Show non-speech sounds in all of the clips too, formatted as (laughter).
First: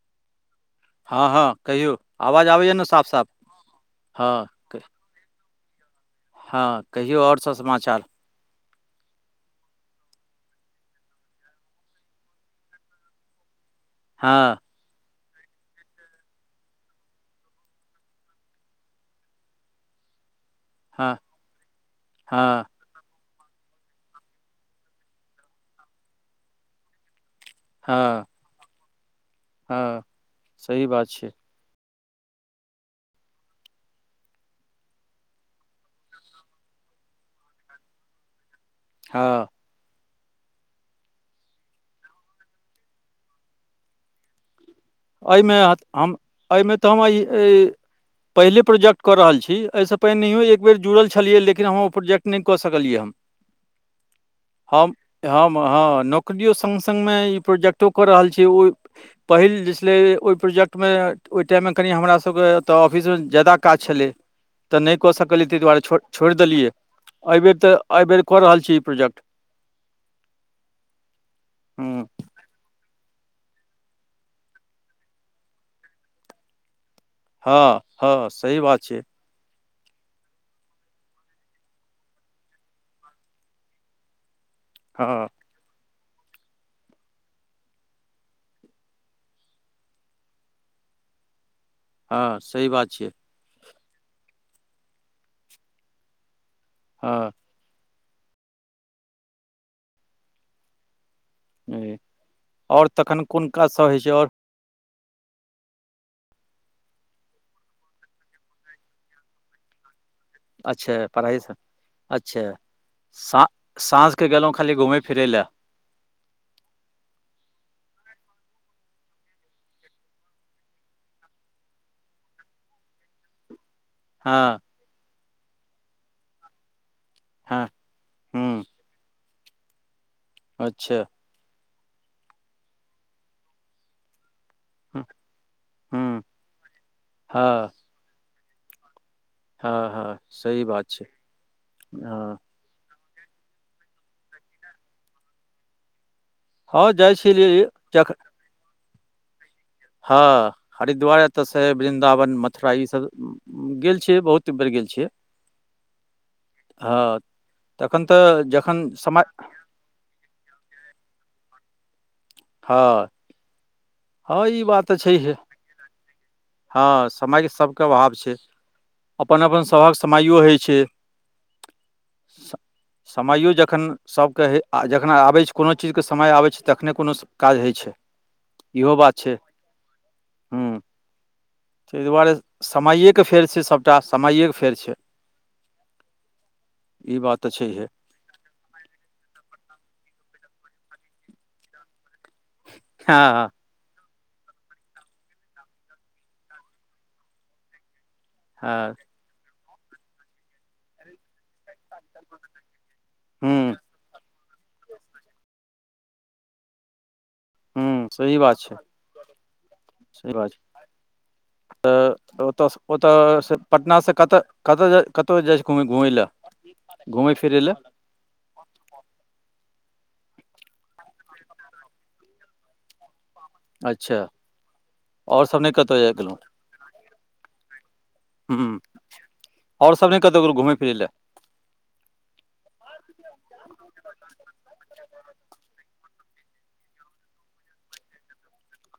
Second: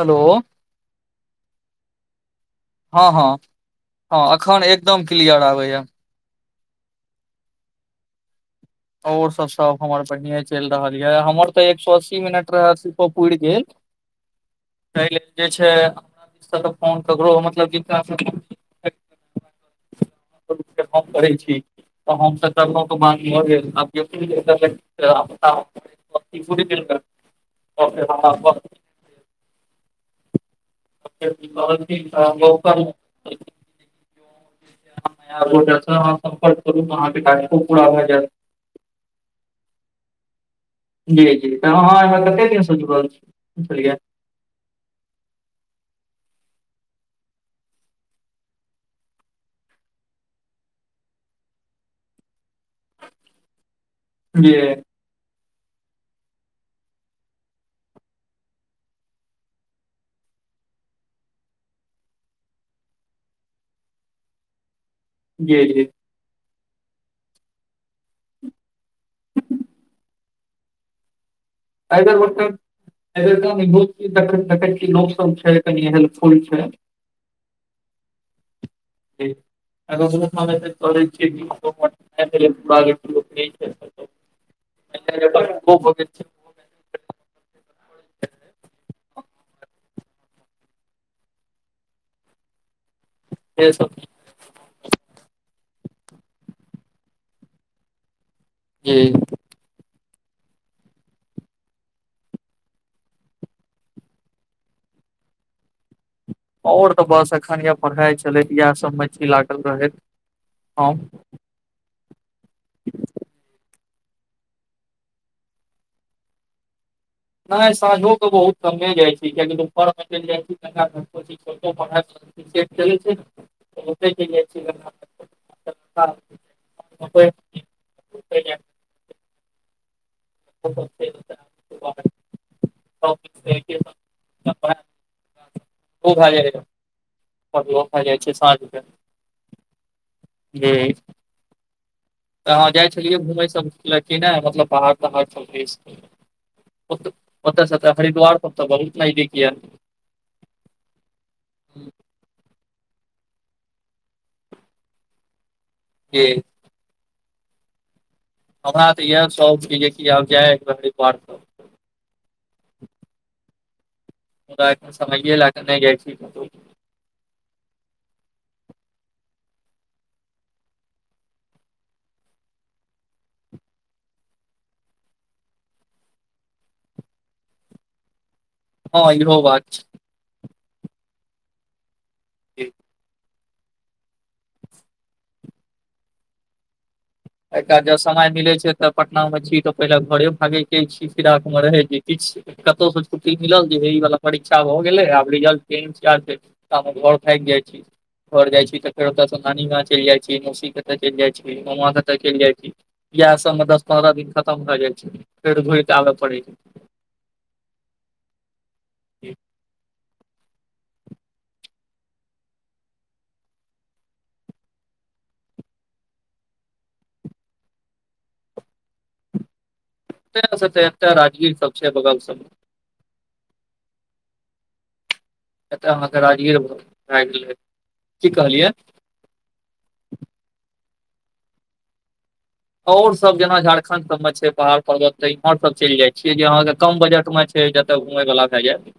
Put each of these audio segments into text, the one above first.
Hello. हँ हँ कहियौ, आवाज आबैये ने। हँ साफ साफ हँ हँ एखन एकदम क्लियर आबैये। हँ कहियौ और सब समाचार। और सब सब हमर बढ़िये चलि रहल ये हमर तऽ एक सौ अस्सी मिनट रहे से त पुरि गेल। हँ। तै लेल जे छै हमरा सबके फोन ककरो मतलब कि वास रुकि के बात हँ करै छी तऽ हम हँ त केलहुं। हँ (unintelligible) (unintelligible) हँ सही बात छै। बती बहुप (unintelligible) एयपोर्टल से अहाँ सम्पर्क करू अहाँके टास्को पूरा भए जायत। हँ। जी जी तऽ अहाँ एहिमे कते दिनसँ जुड़ल छी, बुझलियै। एहिमे एहिमे तऽ हम ऐ पहिले प्रोजेक्ट क रहल छी, ऐसे पहिनैयो एक बेर जुड़ल छलियै लेकिन हम ओ प्रोजेक्ट नहि कऽ सकलियै जी हम हम हम हँ नौकरियो सङ्ग सङ्गमे ई प्रोजेक्टो कऽ रहल छी ओ पहिल जे नै ओहि प्रोजेक्टमे ओहि टाइममे कनि हमरा सबके एतऽ ऑफिसमे जादा काज छलै। तऽ नहि कऽ सकलियै जी ताहि जी दुआरे एहि छोड़ि देलियै एहिबेर तऽ एहिबेर कऽ रहल छी ई प्रोजेक्ट। हुँ एहिबेर ओते एहिबेर कनि नव सन छै कनि हेल्पफुल छै। हँ हँ सही बात छै। दल जे (unintelligible) (inaudible) हँ ख (unintelligible) हँ सही बात छै। के सब। हँ। जी कहै आओर तखन कोन काज सब होइ छै आओर आओर तऽ बस एखन यए पढ़ाइ छलैत इएहसभमे छी लागल रहैत हम अच्छा पढ़ाइ स अच्छा सा साँझके गेलहुँ खाली घुमय फिरय लए नहि साँझो कऽ बहुत कमे जाइ छै कियाकि दूपहरमे चलि जाइ छी सेट चलै छै हँ ओहो हँ हुँ (unintelligible) अच्छा (unintelligible) तहन ओ भए जाइ हे आओर ब्लोक भए जाइ छै साँझ के हँ हँ सही बात जी छै हँ तऽ अहाँ जाइ छलियै घुमै सब लै की नहि मतलब बाहर तहाड़ सब दिस हँ ओत जाइ ओत छलियै स तऽ जख हरिद्वार पत (unintelligible) हँ हरिद्वार एतऽ से वृन्दावन मथुरा ई सब‌। गेल छियै बहुत बेर गेल छियै। जी। हँ तखन तऽ। हमरा जखन तऽ समय इएह शौक छै जेकि आब जाय (unintelligible) घर त। हँ। हँ ई मुदा बात तऽ छैहे समय ल क नहि जाय छथिन। हँ समयके सबके अभाव छै। अपन अपन सभहक समाईयो होइ छै। समयो जखन सबके होइ जखन आबै छै कोनो चीजके समय आबै छै तखने कोनो। काज होइ छै इहो बात छै हम्म। ताहि दुआरे छै समइएके फेर छै सभटा समइएके फेर छै। ई बात तऽ एकटा छैहे जब समय मिलै छै तऽ पटना में छी तऽ पहिले घरे भागे के छी फिराक मे रहै छी। किछ कतहु स छुट्टी हँ मिलत। जेई वला परीक्षा भए गेलै आब रिजल्टके इन्तजार कल मे घर भागि जाइ छी। घर जाइ छी तऽ हँ फेर ओतयसँ नानी गाँव चलि जाइ छी मौसी ओतय चलि जाइ छी मामा ओतय चलि जाइ छी। इएह सबमे हूँ दस पन्द्रह दिन खतम भए जाइ छै फेर घुरिके आबय पड़ै छै। हू सही बात छै। सही बात छै तऽ। तऽ ओतय-ओतयसँ पटनासँ कतय- कतय- कतह जाइ छै घूमय लए। घुमै फिरै लए। एकटा राजगीर सब छै बगल सबमे। (unintelligible) अच्छा। आओर सब नहि एतय कतहु अहाँके गेलहुँ राजगीर बहुत प्राचीन हई (unintelligible) की कहलियै। आऔर सब नहि कतो गेलौ घुमै फिरैय लए। अऔर सब जेना झारखंड सब में छै पाड़ पर्वत त इमहर सब चलि जाय छीेयै जे अहाँ के कम बजट में छै। फेर जतऽ घुमयवला भए जायत।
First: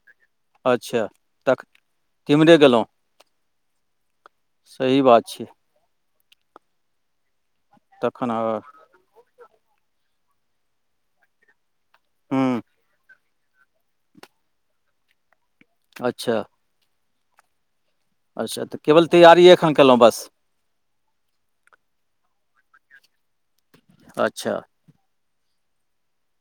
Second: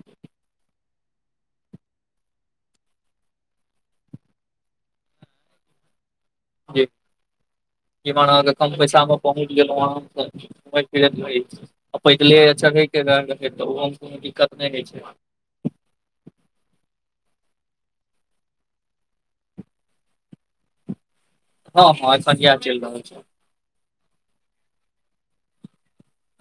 अच्छा तख तिम्हरे गेलहुँ सही बात छै। जी ईमहर तखन एलौ तऽ अ, कम पैसा मे। पहुँच गेलो आ हमहू सब। (unintelligible) फिर पैदले आ हूँ चलबै केदारनाथ नहि तऽ ओहो मे कोनो दिक्कत नहि होइ छै। अच्छा। अच्छा तऽ केवल तैयारिये एखन केलौ बस। हां-हां एखन याह चैल रहल छै। अच्छा।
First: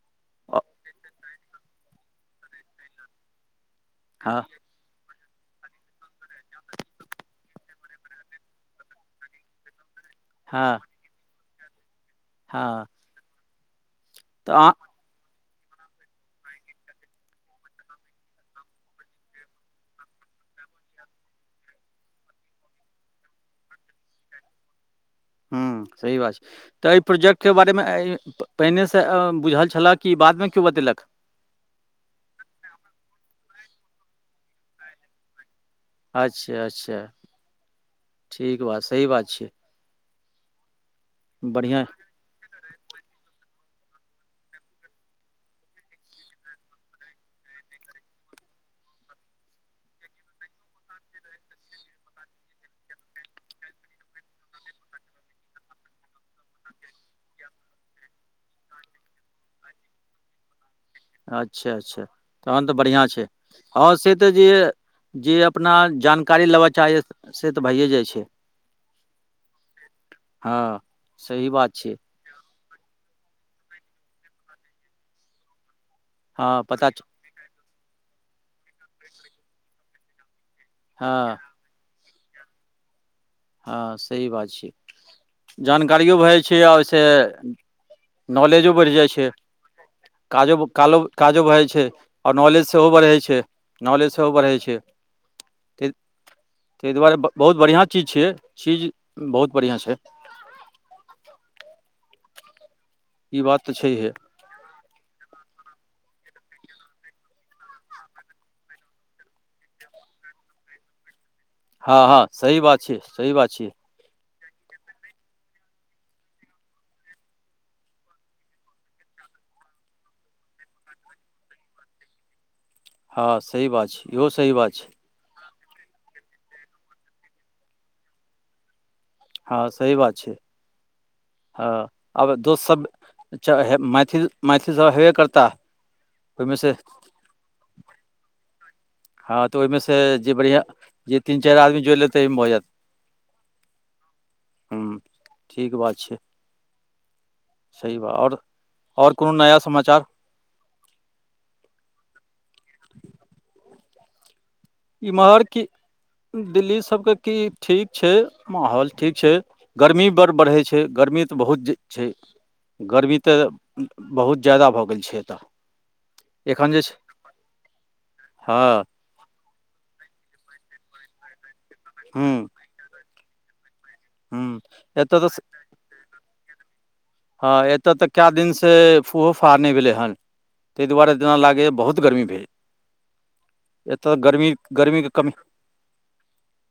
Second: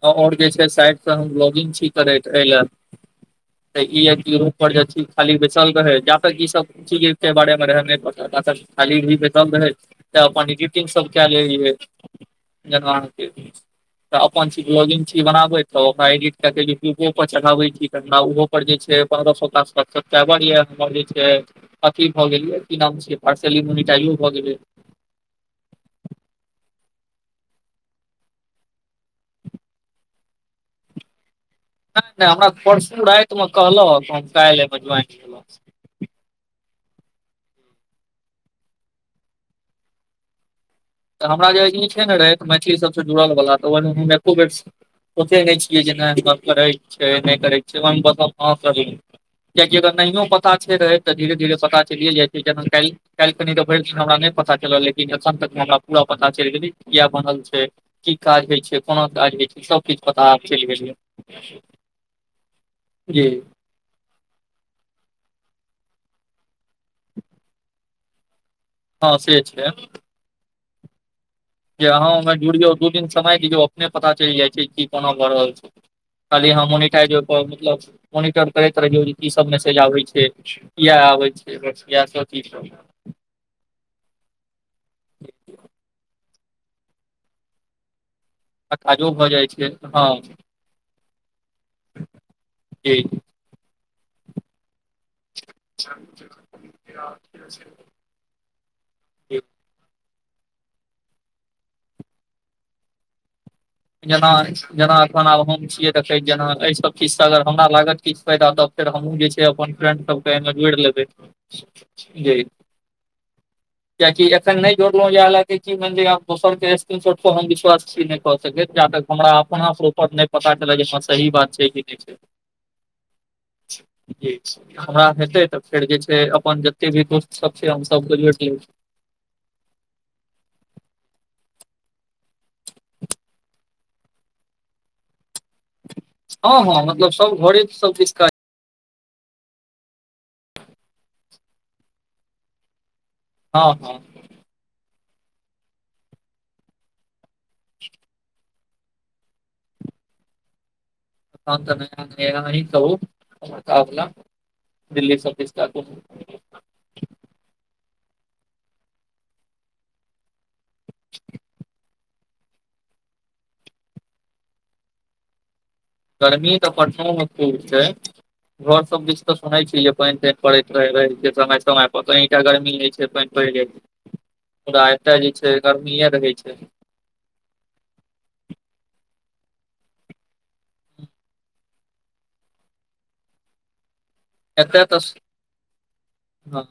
और जे अ, छै साइड से हम ब्लॉगिंग छी करैत अय लै। तऽ ई याए कि हँ इहो पर (unintelligible) खाली बेसल रहै जा तक ई सब चीज के बारे मे रहै नै पता ता तक खाली भी बेसल रहै। ताए अपन हँ इडीटिंग सब काए लै रिहै हँ जना कि अपन तऽ छी, अहाँ ब्लॉगिंग छी बनाबै। तऽ ओकरा इडिट काए के यूट्यूबो पर चढ़ाबै छी त हमरा उहो पर जे छै पन्द्रह सौ (unintelligible) टाबर या (unintelligible) जे छै अथी भ गेलया की नाम छिये पार्सली मोनिटाइजो भ गेलै। हुं सही बात छै। तऽ ए प्रोजेक्ट के बारे मे ए इ पहिने से अ बुझल छला कि बादमे कियो बतेलक। नै-नै हमरा परसु राएत मे कहलक हम काएल एबै (unintelligible) अच्छा-अच्छा ठीक बात, सही बात छै। तऽ हमरा जे बढ़िआँ ई छै नै (unintelligible) मैथिली सबसे जुड़ल वला तऽ ओय मे हम एको बेर ओे ते नै छियै जे नै गप्प करै के छै नै करै छै, ओय मे बस हम हां करलिये। कियाएकि अगर नहियो पता छै रहैत त धीरे-धीरे पता चलिये जाएतै जेना काएल काएल कनि तऽ भैर दिन हमरा नै पता चलल, लेकिन एखन तक हमरा पूरा पता चैल गेलै किया बनल छै। की काज होय छै, कोना काज होय छै, सब किछ पता आब चैल गेल या। अच्छा-अच्छा तहन तऽ बढ़ियाँ छै जी हाँ से तऽ जे जे अपना जानकारी लेबा चाहे से तऽ भाइये जाय छै। हाँ से छैै। हाँ। सही बात के अहाँ ओमे जुड़ियौ दू दिन समय दियौ अपने पता चैल जाय छै की कोना भऽ रहल छै। खाली हँ अहाँ पता छै। मोनिटाइज ओ पर मतलब मोनिटर करैत रहियौ जे कि सब मैसेज आबै छै। किया आबै हँ छै, बस याएह सब चीज पर हाँ सही बात छै, जानकारियो भाए जाय छै आ ओय से नॉलेजो बैढ़ जाय काजो भऽ छै। जाइ हँ काजो-कालो-काजो भाए जाय छै और नॉलेज सेहो जी बढ़ै छै। नॉलेज सेहो बढ़ै छै। ताहि (unintelligible) छिये, चीज जी बहुत बढ़ियां छै। ई बात तऽ छै। जना, जना अखन आब हम छियै देखैत जेना ए सब चीज से अगर हमरा लागत किछ फायदा तब फेर हमु जे छै अपन फ्रेंड सब के ए मे जोड़ लेबै। हाँ-हाँ सही बात छी, सही बात छी। कियाएकि एखन नै जोड़लौ इहाए लाय के कि मैन लियो आब दोसर के स्क्रीनशॉट पर हम विश्वास छी नै कऽ सकैत जा तक हमरा अपना से ऊपर नै पता चलत जे हाँ सही बात छै कि नै छै। हँ सही बात जी छै इहो सही बात छै हमरा हेतै तऽ फेर जे छै अपन जते भी दोस्त सब छै हम सबके जोएड़ लेब। हाँ सही बात छै। हाँ आब दोस सब चे हे मैथिल, मैथिल सब हेबे करता। हाँ-हाँ मतलब सब घरे सब दिसका हाँ तऽ ओहिमे से जे बढ़िया जे तीन चारि आदमी जोड़ि लेतै ओहिमे भऽ जायत हाँ हाँ हूं ठीक बात छै सही बात और और कोनो नया समाचार हम (unintelligible) कहू अपना इम्हर की दिल्ली सबके की ठीक छै माहौल ठीक छै। गर्मी बड़ बढ़ै छै गर्मी तऽ बहुत ज छै गर्मी तऽ बहुत ज्यादा भऽ गेल छै एतय गर्मी तऽ पटनो मे खुब छै हँ घर सब तऽ सुनै छी जे पानि तानि पड़ैत रहै समय समय पर हूँ अहींटा गर्मी नै छैय पानि पड़ि जाइ छै (unintelligible) हूँ मुदा एतय एतऽ जे तऽ छैय गर्मीए रहै छै हाँ एतऽ तऽ कए दिनसे फूहो फाह नै भेलै हन ताहि दुआरे जेना लागैए बहुत गर्मी भेल एतऽ गर्मी गर्मी के कमी हाँ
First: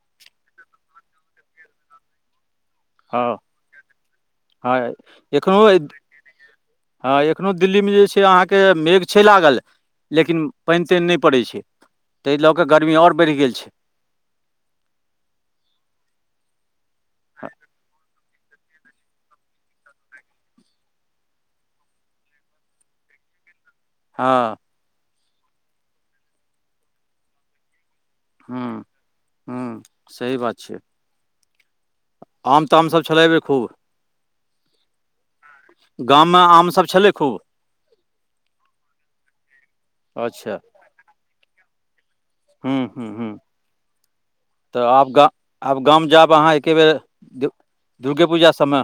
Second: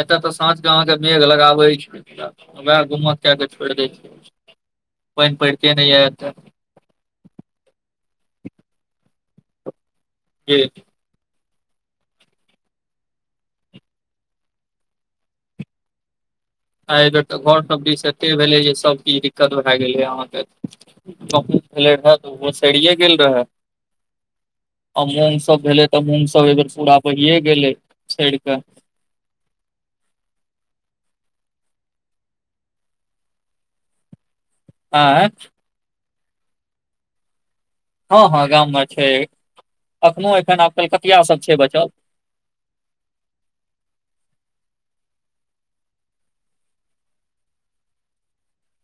एतऽ साँझ के अहाँ के मेघ लगाबै छै उमस कए हँ के छोड़ दै छै हँ पानि पड़िते नहि य एतै हाँ एखनो दिल्ली मे जे छै अहाँके मेघ छै लागल लेकिन जी पानि तानि नहि पड़ै छै ताहि लऽ कऽ गर्मी आऔर बढ़ि गेल छै आ एहि बेर तऽ घर सब दि एते भेलै जे सब चीज दिक्कत भए गेलै अहाँके गहूम रहे तऽ ओ सरिये गेल रहे (unintelligible) हाँ आ मूँग सब भेलै तऽ मूँग सब अहिबेर पूरा बहिए गेलै सड़ि कऽ हूं हूं सही बात छै। आम तामसभ छलै एहिबेर खूब आंय गाममे आम सभ छलै खूब हँ हँ गाममे छै अखनो अच्छा एखन आब कलकतिया सब छै बचल हू हू हूँ तऽ आब गा आब गाम जायब अहाँ एकेबेर दुर्गे पूजा सबमे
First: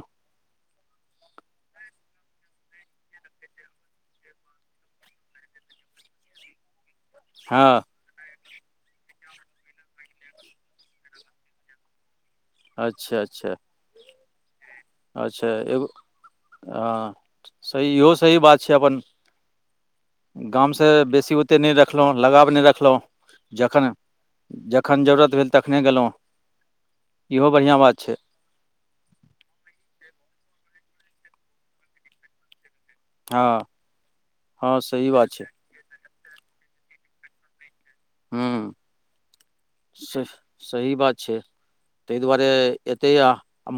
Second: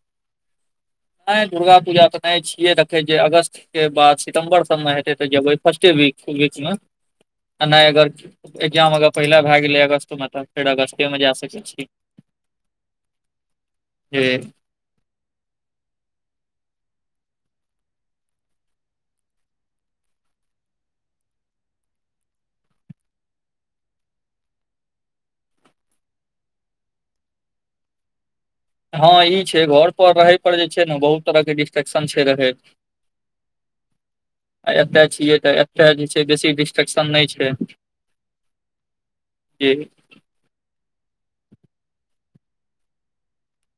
नहि दुर्गा पूजा तऽ नहि छियै देखैत जे अगस्त के बाद सितम्बर सबमे हेतै तऽ जेबै फर्स्टे वि- वीक मे हँ आ नहि अगर एग्जाम अगर पहिल भए गेलै अगस्तमे तऽ फेर अगस्तेमे जा सकै छी अच्छा अच्छा जी अच्छा एगो हँ सही इहो सही बात छै अपन गामसँ बेसी ओते नहि रखलहुँ लगाव नहि रखलहुँ जखन जखन जरूरत भेल तखने गेलहुँ इहो बढ़िआँ बात छै हँ ई छै घर पर रहै पर जे छै ने बहुत तरहके डिस्ट्रेक्शन छै रहैत हँ आ हँ एतय सही बात छियै छै तऽ ए तऽ जे छै बेसी डिस्ट्रेक्शन नहि छै ह्म जे स-सही बात छै ताहि दुआरे एतै आ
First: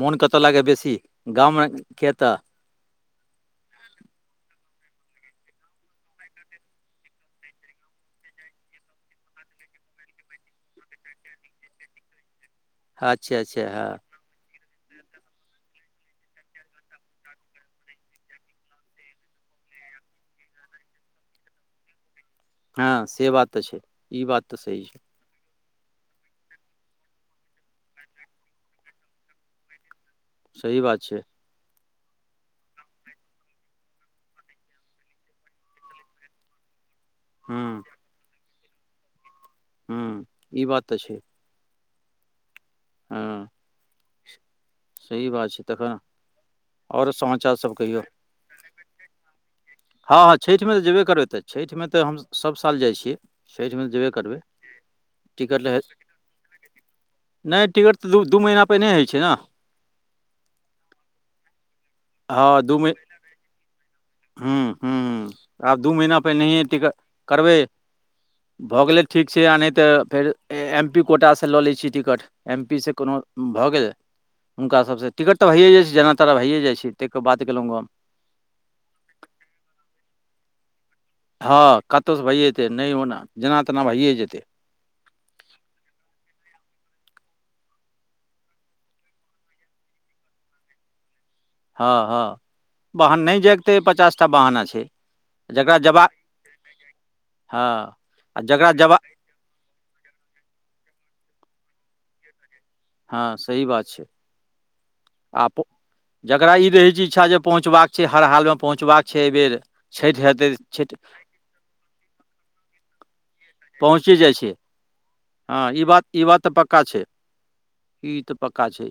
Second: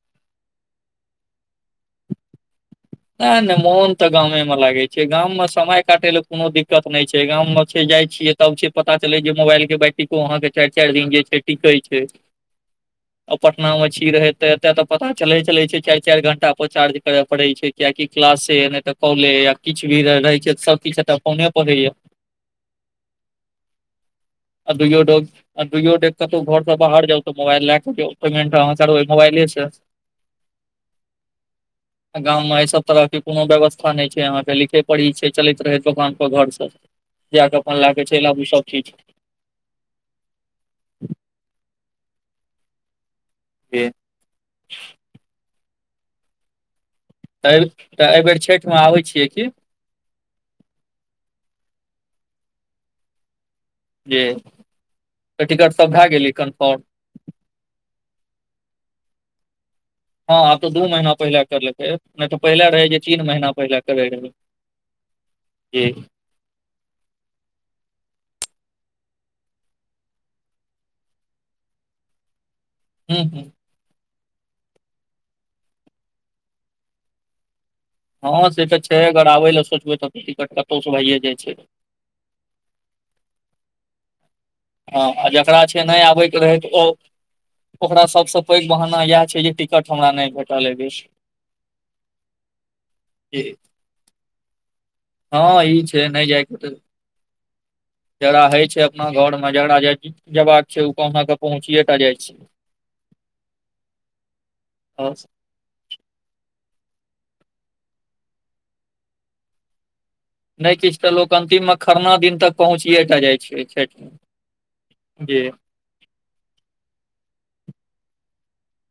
मोन कतऽ लागैया बेसी गामके की एतऽ नहि नहि मोन तऽ गामे मे लागै छै गाममे समय काटय ले कोनो दिक्कत नहि छै गाम मे छै जाइ छियै तब छै पता चले जे मोबाइल के बैटिको अहाँ के चारि चारि दिन जे छै टिकै छै (inaudible) और अच्छा अच्छा पटना मे हँ छी रहैत। ते एते ते पता चले चले छै चारि चारि घंटा पर चार्ज करय पड़े छै। कियाकि क्लासे, नहि तऽ कॉले या किछु भी रहै छै सबकुछ फोने पर होइये हँ से बात तऽ छै ई बात तऽ आ सही छै। दुइयो डोग आ दुइयो गोटे कतौ घर से बाहर जाउ त मोबाइल लय के पेमेंट अहां करबै मोबाइले से। सही बात छै। गाँवमे। सब तरहके कोनो व्यवस्था नहि छै अहाँके लिखे पढ़ी छै चलैत रहै दोकान पर घर से जा के हूँ अपन लै के चलि आबू सब चीज हं ई बात त छै। हँ। जी। सही बात छै, तखन आओर समाचार तऽ सब कहियौ एहिबेर छठिमे आबै छियै की? हँ हँ छठिमे तऽ जेबे करबै तऽ, छठिमे तऽ हम सभ साल जाइ छियै। छठिमे तऽ जेबे जी, करबै त टिकट सब भए गेलै कन्फर्म। नहि टिकट तऽ दू दू महीना पहिने होइ छै ने। हँ आब त दू महीना पहिले करलकै। नहि तऽ हँ पहिले दू रहै मही जे तीन महिना पहिले करै रहै, जी। पहिनैये टिकट करबै। भऽ गेलै ठीक छै आ नहि तऽ फेर एम पी कोटासँ लऽ लै छियै टिकट एम पी सँ कोनो हूँ हूँ भऽ गेल हुनका सबसँ, टिकट तऽ भइए जाइ छै जेना तेना भइए जाइ छै। तै के बात केलहुं। हँ से तऽ छै अगर आबै ले सोचबै तऽ टिकट कतहु भैये हँ कतहुसँ भैए जेतै नहि ओना, जेना तेना भैए जेतै। हँ आ जकरा छै नहि आबयके रहै तऽ ओ ओकरा सबसँ पैघ बहाना इएह छै जे टिकट हमरा नहि भेटल एहि बेर। हँ हँ बहाना, नहि जी। जायके ते पचास टा बहाना छै। हँ जकरा ई छै जबाक नहि जायके त हँ। आ जकरा होय छै अपना जबाक घरमे, जकरा जाइके जेबाक छै ओ कहुनाक पहुँचिये टा जाइ छै। हँ सही बात छै। और। आप जकरा ई रहै छै इच्छा जे पहुँचबाक छै हर हालमे पहुँचबाक छै एहि बेेर छठि हेतै नहि छठि किछ तऽ लोक अन्तिममे खरना दिन तक पहुँचिये टा जाइ छै छठिमे, पहुँचे जाइ छै जी। हँ ई बात ई बात तऽ पक्का छै। ई तऽ पक्का छै,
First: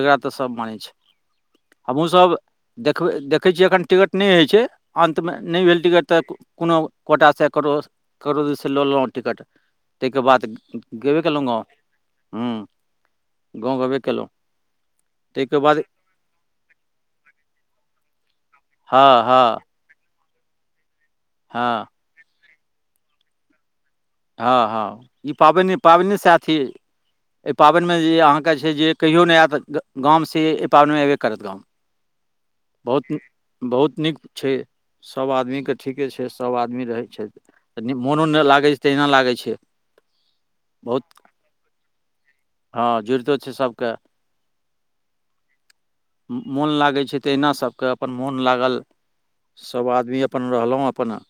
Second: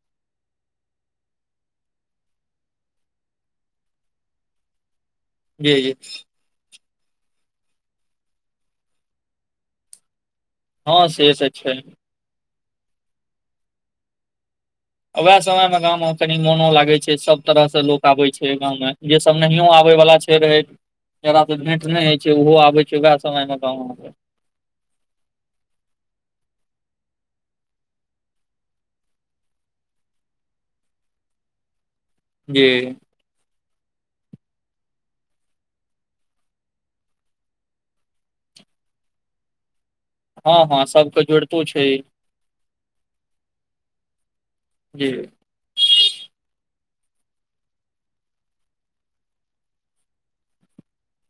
एकरा तऽ सब मानै छै। हमहूँ सभ देखबै देखै छियै एखन टिकट नहि होइ छै अन्तमे नहि जी भेल जी टिकट तऽ कोनो कोटासँ ककरो ककरो दिससँ लऽ लेलहुँ टिकट ताहिके बाद हँ गेबे से केलहुँ तऽ गाँव, छै गाँव गेबे केलहुँ। वैह ताहिके समय में बाद गांव में कनि मोनो लागे छै सब तरह से लोक आबै छै गाँंवं मे, हँ जे सब हँ नहियो आ आबै वला छै रहे, जकरा से भेंट हँ नहि होय छै ओहो आबै छै वैह समय मे गाँव हँ हँ ई पाबनि पाबनिये सैह छियै। एहि पाबनिमे जे अहाँके छै जे कहियो नहि आयत गाम, से एहि पाबनिमे एयबे करत। जी बहुत- बहुत नीक छिय। सभ आदमीके ठीके छै, सभ आदमी रहै छै, मोनो तहिना लागै छै। हँ- हँ, बहुत सभके जोड़ितो छै। हँ, जुड़ितो छै सबके। जी मोन लागै छै, तहिना सभके अपन मोन लागल सब आदमी अपन रहलहुँ, अपन